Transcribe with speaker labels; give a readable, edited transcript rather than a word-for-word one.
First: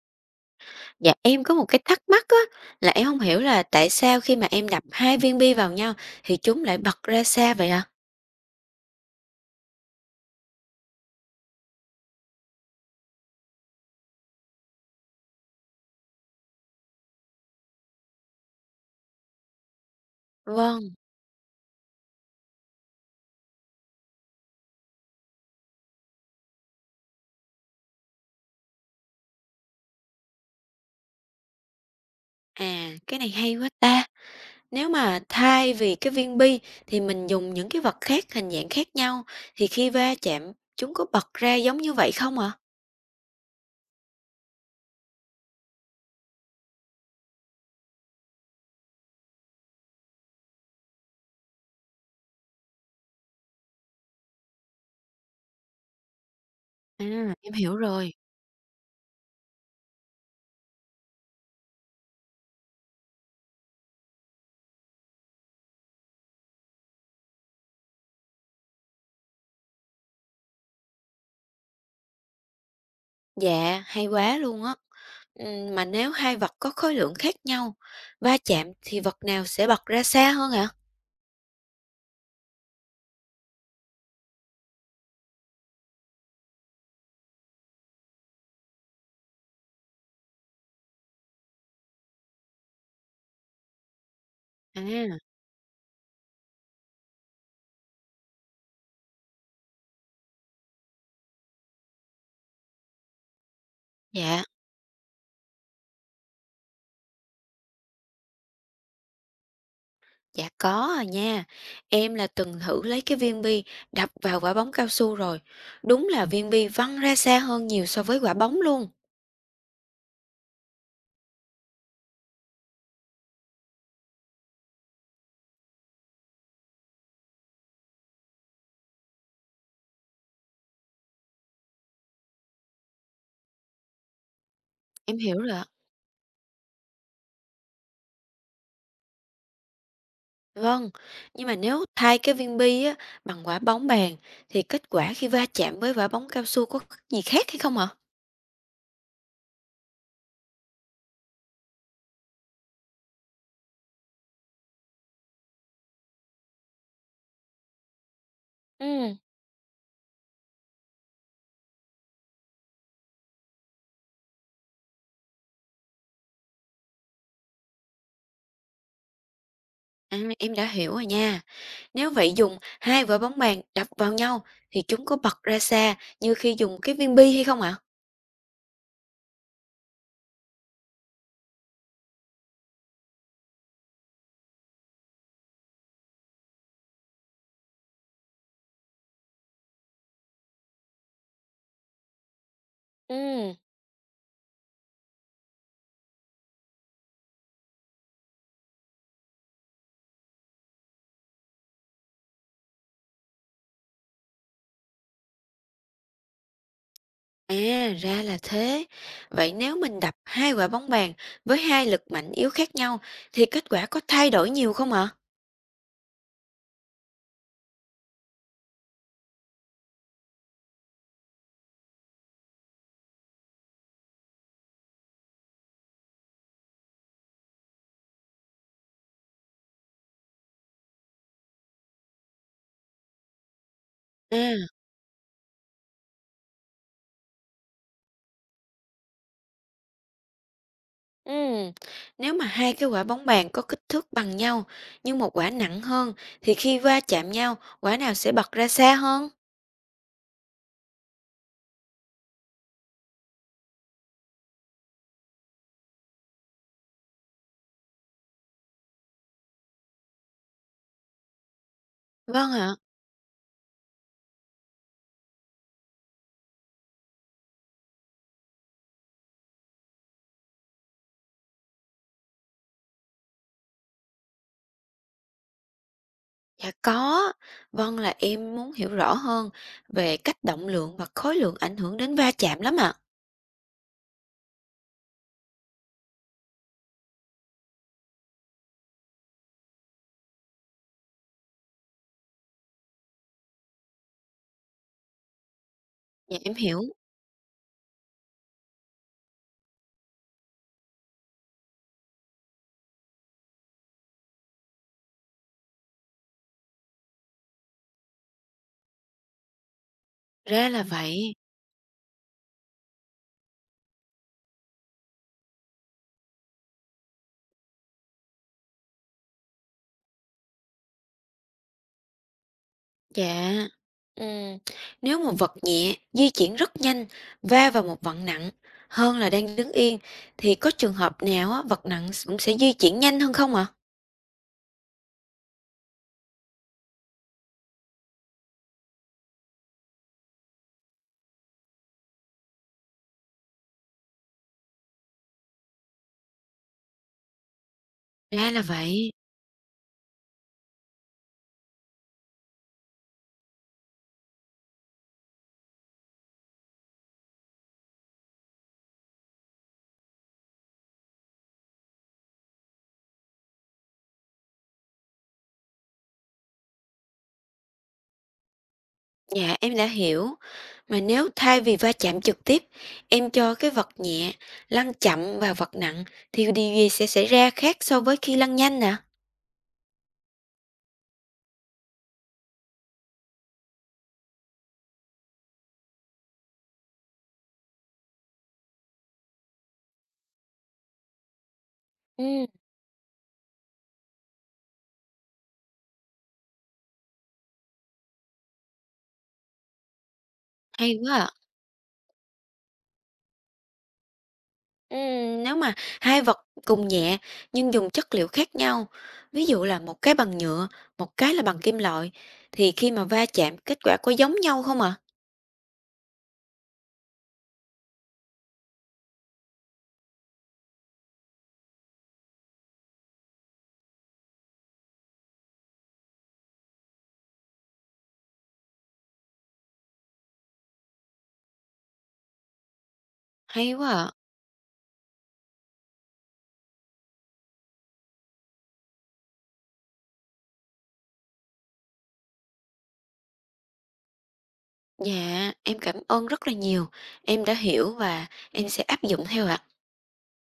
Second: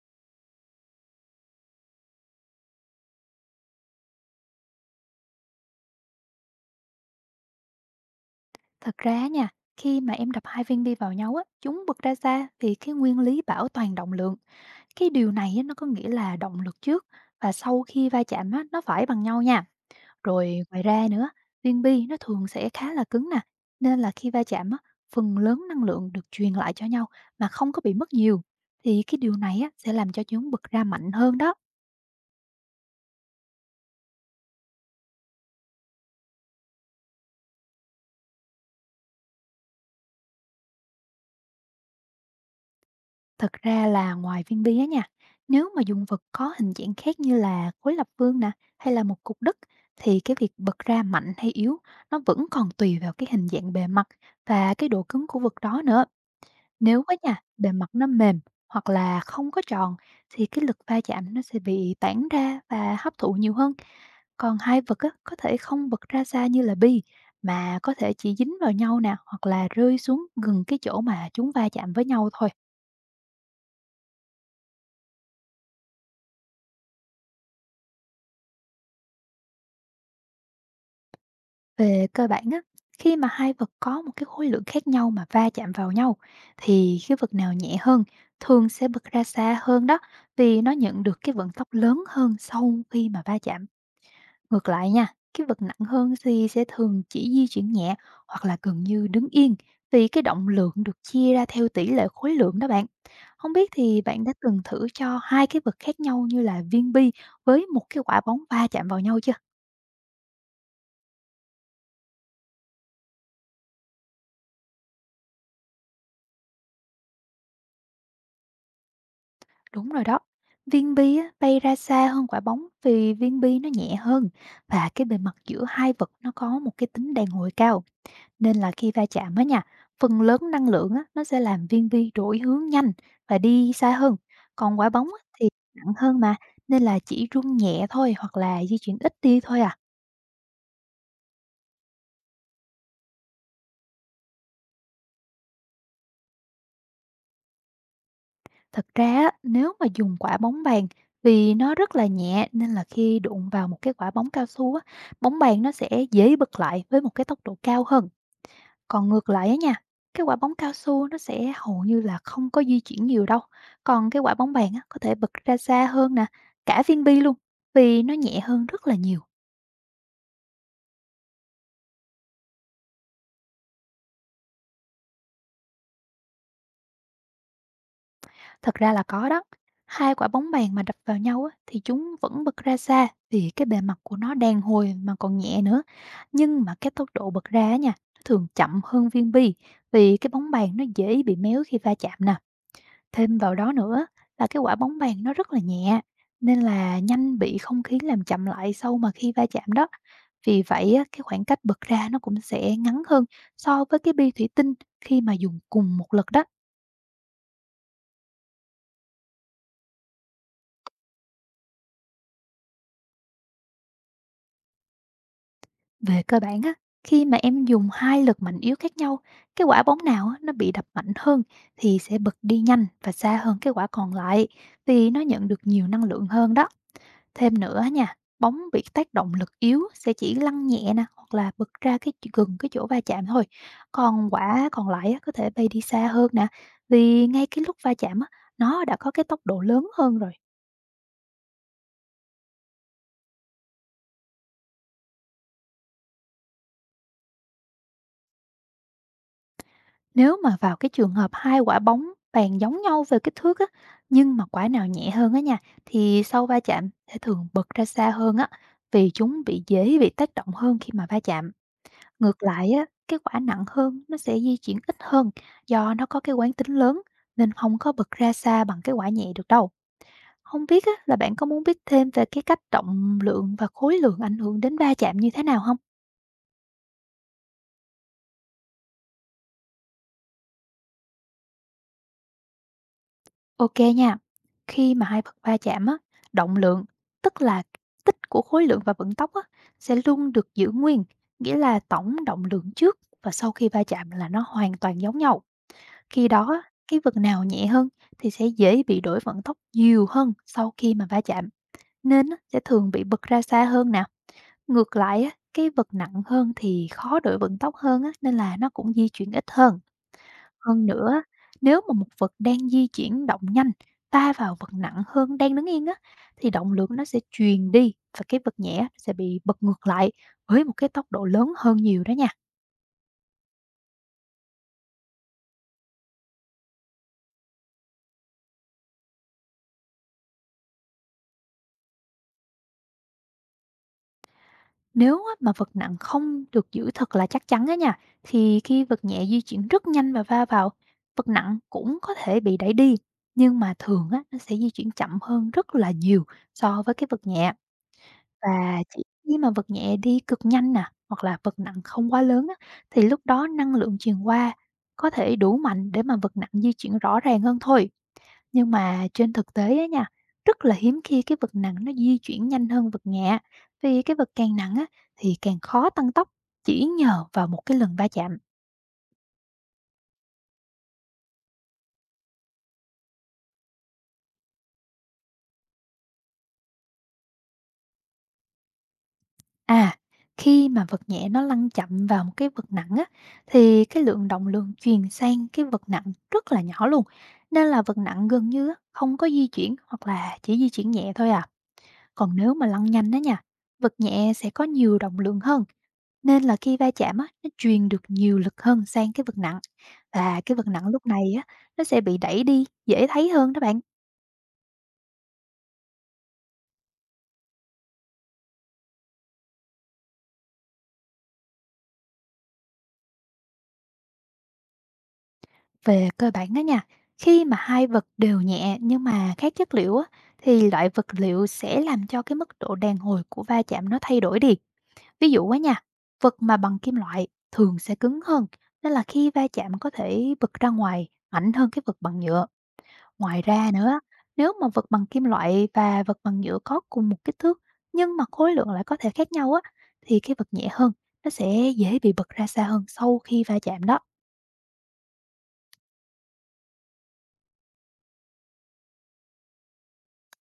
Speaker 1: Dạ, em có một cái thắc mắc á, là em không hiểu là tại sao khi mà em đập hai viên bi vào nhau thì chúng lại bật ra xa vậy ạ?
Speaker 2: Thật ra nha, khi mà em đập hai viên bi vào nhau á, chúng bật ra xa vì cái nguyên lý bảo toàn động lượng. Cái điều này á, nó có nghĩa là động lực trước và sau khi va chạm á, nó phải bằng nhau nha. Rồi ngoài
Speaker 1: Vâng,
Speaker 2: ra nữa, viên bi nó thường sẽ khá là cứng nè, nên là khi va chạm á, phần lớn năng lượng được truyền lại cho nhau mà không có bị mất nhiều. Thì cái điều này á, sẽ làm cho chúng bật ra mạnh hơn đó.
Speaker 1: à, cái này hay quá ta. Nếu mà thay vì cái viên bi thì mình dùng những cái vật khác, hình dạng khác nhau thì khi va chạm chúng có bật ra giống như vậy không ạ?
Speaker 2: Thật ra là ngoài viên bi á nha, nếu mà dùng vật có hình dạng khác như là khối lập phương nè, hay là một cục đất thì cái việc bật ra mạnh hay yếu nó vẫn còn tùy vào cái hình dạng bề mặt và cái độ cứng của vật đó nữa. Nếu
Speaker 1: À,
Speaker 2: á nha,
Speaker 1: em
Speaker 2: bề
Speaker 1: hiểu
Speaker 2: mặt nó
Speaker 1: rồi.
Speaker 2: mềm hoặc là không có tròn thì cái lực va chạm nó sẽ bị tản ra và hấp thụ nhiều hơn. Còn hai vật á, có thể không bật ra xa như là bi, mà có thể chỉ dính vào nhau nè, hoặc là rơi xuống gần cái chỗ mà chúng va chạm với nhau thôi.
Speaker 1: Dạ, hay quá luôn á. Mà nếu hai vật có khối lượng khác nhau va chạm thì vật nào sẽ bật ra xa hơn ạ?
Speaker 2: Về cơ bản á, khi mà hai vật có một cái khối lượng khác nhau mà va chạm vào nhau thì cái vật nào nhẹ hơn thường sẽ bật ra xa hơn đó, vì nó nhận được cái vận tốc lớn hơn sau khi mà va chạm. Ngược lại nha,
Speaker 1: À,
Speaker 2: cái vật nặng hơn thì sẽ thường chỉ di chuyển nhẹ hoặc là gần như đứng yên, vì cái động lượng được chia ra theo tỷ lệ khối lượng đó bạn. Không biết thì bạn đã
Speaker 1: dạ.
Speaker 2: từng thử cho hai cái vật khác nhau như là viên bi với một cái quả bóng va chạm vào nhau chưa?
Speaker 1: Dạ có à nha, em là từng thử lấy cái viên bi đập vào quả bóng cao su rồi. Đúng là viên bi văng ra xa hơn nhiều so với quả bóng luôn.
Speaker 2: Đúng rồi đó. Viên bi á, bay ra xa hơn quả bóng, vì viên bi nó nhẹ hơn và cái bề mặt giữa hai vật nó có một cái tính đàn hồi cao. Nên là khi va chạm á nha, phần lớn năng lượng á, nó sẽ làm viên bi đổi hướng nhanh và đi xa hơn. Còn quả bóng
Speaker 1: Em
Speaker 2: á,
Speaker 1: hiểu
Speaker 2: thì
Speaker 1: rồi ạ.
Speaker 2: nặng hơn mà, nên là chỉ rung nhẹ thôi, hoặc là di chuyển ít đi thôi à.
Speaker 1: Vâng, nhưng mà nếu thay cái viên bi á, bằng quả bóng bàn thì kết quả khi va chạm với quả bóng cao su có gì khác hay không ạ?
Speaker 2: Thật ra á, nếu mà dùng quả bóng bàn, vì nó rất là nhẹ nên là khi đụng vào một cái quả bóng cao su á, bóng bàn nó sẽ dễ bật lại với một cái tốc độ cao hơn. Còn
Speaker 1: Ừ,
Speaker 2: ngược lại á nha, cái quả bóng cao su nó sẽ hầu như là không có di chuyển nhiều đâu. Còn cái quả bóng bàn á, có thể bật ra xa hơn nè, cả viên bi luôn, vì nó nhẹ hơn rất là nhiều.
Speaker 1: à, em đã hiểu rồi nha. Nếu vậy dùng hai quả bóng bàn đập vào nhau thì chúng có bật ra xa như khi dùng cái viên bi hay không ạ?
Speaker 2: Thật ra là có đó. Hai quả bóng bàn mà đập vào nhau á, thì chúng vẫn bật ra xa vì cái bề mặt của nó đàn hồi mà còn nhẹ nữa. Nhưng mà cái tốc độ bật ra á nha, nó thường chậm hơn viên bi, vì cái bóng bàn nó dễ bị méo khi va chạm nè. Thêm
Speaker 1: Ừ.
Speaker 2: vào đó nữa là cái quả bóng bàn nó rất là nhẹ, nên là nhanh bị không khí làm chậm lại sau mà khi va chạm đó. Vì vậy á, cái khoảng cách bật ra nó cũng sẽ ngắn hơn so với cái bi thủy tinh khi mà dùng cùng một lực đó.
Speaker 1: À, ra là thế. Vậy nếu mình đập hai quả bóng bàn với hai lực mạnh yếu khác nhau thì kết quả có thay đổi nhiều không ạ?
Speaker 2: Về cơ bản á, khi mà em dùng hai lực mạnh yếu khác nhau, cái quả bóng nào á, nó bị đập mạnh hơn thì sẽ bật đi nhanh và xa hơn cái quả còn lại, vì nó nhận được nhiều năng lượng hơn đó. Thêm nữa nha, bóng bị tác động lực yếu sẽ chỉ lăn nhẹ nè, hoặc là bật ra gần cái chỗ va chạm thôi. Còn quả
Speaker 1: À,
Speaker 2: còn lại á, có thể bay đi xa hơn nè, vì ngay cái lúc va chạm á, nó đã có cái tốc độ lớn hơn rồi.
Speaker 1: ừm, nếu mà hai cái quả bóng bàn có kích thước bằng nhau nhưng một quả nặng hơn thì khi va chạm nhau, quả nào sẽ bật ra xa hơn?
Speaker 2: Nếu mà vào cái trường hợp hai quả bóng bàn giống nhau về kích thước á, nhưng mà quả nào nhẹ hơn á nha, thì sau va chạm sẽ thường bật ra xa hơn á, vì chúng bị dễ bị tác động hơn khi mà va chạm. Ngược
Speaker 1: Vâng
Speaker 2: lại
Speaker 1: ạ.
Speaker 2: á, cái quả nặng hơn nó sẽ di chuyển ít hơn, do nó có cái quán tính lớn nên không có bật ra xa bằng cái quả nhẹ được đâu. Không biết á, là bạn có muốn biết thêm về cái cách trọng lượng và khối lượng ảnh hưởng đến va chạm như thế nào không?
Speaker 1: Dạ có. Vâng là em muốn hiểu rõ hơn về cách động lượng và khối lượng ảnh hưởng đến va chạm lắm ạ.
Speaker 2: Ok nha. Khi mà hai vật va chạm á, động lượng, tức là tích của khối lượng và vận tốc á, sẽ luôn được giữ nguyên, nghĩa là tổng động lượng trước và sau khi va chạm là nó hoàn toàn giống nhau. Khi
Speaker 1: Dạ
Speaker 2: đó
Speaker 1: em
Speaker 2: á,
Speaker 1: hiểu.
Speaker 2: cái vật nào nhẹ hơn thì sẽ dễ bị đổi vận tốc nhiều hơn sau khi mà va chạm, nên á, sẽ thường bị bật ra xa hơn nè. Ngược lại, á, cái vật nặng hơn thì khó đổi vận tốc hơn á, nên là nó cũng di chuyển ít hơn.
Speaker 1: Ra là
Speaker 2: Hơn nữa, á,
Speaker 1: vậy.
Speaker 2: nếu mà một vật đang di chuyển động nhanh va vào vật nặng hơn đang đứng yên á, thì động lượng nó sẽ truyền đi và cái vật nhẹ sẽ bị bật ngược lại với một cái tốc độ lớn hơn nhiều đó nha.
Speaker 1: Dạ. Ừm, Nếu mà vật nhẹ di chuyển rất nhanh va vào một vật nặng hơn là đang đứng yên thì có trường hợp nào á, vật nặng cũng sẽ di chuyển nhanh hơn không ạ?
Speaker 2: Nếu á, mà vật nặng không được giữ thật là chắc chắn á nha, thì khi vật nhẹ di chuyển rất nhanh và va vào, vật nặng cũng có thể bị đẩy đi, nhưng mà thường á, nó sẽ di chuyển chậm hơn rất là nhiều so với cái vật nhẹ.
Speaker 1: Ra là
Speaker 2: Và chỉ
Speaker 1: vậy.
Speaker 2: khi mà vật nhẹ đi cực nhanh nè, hoặc là vật nặng không quá lớn á, thì lúc đó năng lượng truyền qua có thể đủ mạnh để mà vật nặng di chuyển rõ ràng hơn thôi. Nhưng mà trên thực tế á nha, rất là hiếm khi cái vật nặng nó di chuyển nhanh hơn vật nhẹ, vì cái vật càng nặng á, thì càng khó tăng tốc chỉ nhờ vào một cái lần va chạm.
Speaker 1: Dạ em đã hiểu. Mà nếu thay vì va chạm trực tiếp, em cho cái vật nhẹ lăn chậm vào vật nặng thì điều gì sẽ xảy ra khác so với khi lăn nhanh nè?
Speaker 2: À, khi mà vật nhẹ nó lăn chậm vào một cái vật nặng á, thì cái lượng động lượng truyền sang cái vật nặng rất là nhỏ luôn, nên là vật nặng gần như á, không có di chuyển hoặc là chỉ di chuyển nhẹ thôi à. Còn
Speaker 1: Ừ,
Speaker 2: nếu mà lăn nhanh đó nha, vật nhẹ sẽ có nhiều động lượng hơn. Nên là khi va chạm á, nó truyền được nhiều lực hơn sang cái vật nặng, và cái vật nặng
Speaker 1: hay
Speaker 2: lúc
Speaker 1: quá à.
Speaker 2: này á, nó sẽ bị đẩy đi, dễ thấy hơn đó bạn.
Speaker 1: Nếu mà hai vật cùng nhẹ nhưng dùng chất liệu khác nhau, ví dụ là một cái bằng nhựa, một cái là bằng kim loại, thì khi mà va chạm kết quả có giống nhau không ạ?
Speaker 2: Về cơ bản đó nha, khi mà hai vật đều nhẹ nhưng mà khác chất liệu á, thì loại vật liệu sẽ làm cho cái mức độ đàn hồi của va chạm nó thay đổi đi. Ví dụ á nha, vật mà bằng kim loại thường sẽ cứng hơn, nên là khi va chạm có thể bật ra ngoài, mạnh hơn cái vật bằng nhựa. Ngoài ra
Speaker 1: Hay quá
Speaker 2: nữa,
Speaker 1: ạ.
Speaker 2: nếu mà vật bằng kim loại và vật bằng nhựa có cùng một kích thước nhưng mà khối lượng lại có thể khác nhau á, thì cái vật nhẹ hơn nó sẽ dễ bị bật ra xa hơn sau khi va chạm đó.
Speaker 1: Dạ, em cảm ơn rất là nhiều. Em đã hiểu và em sẽ áp dụng theo ạ.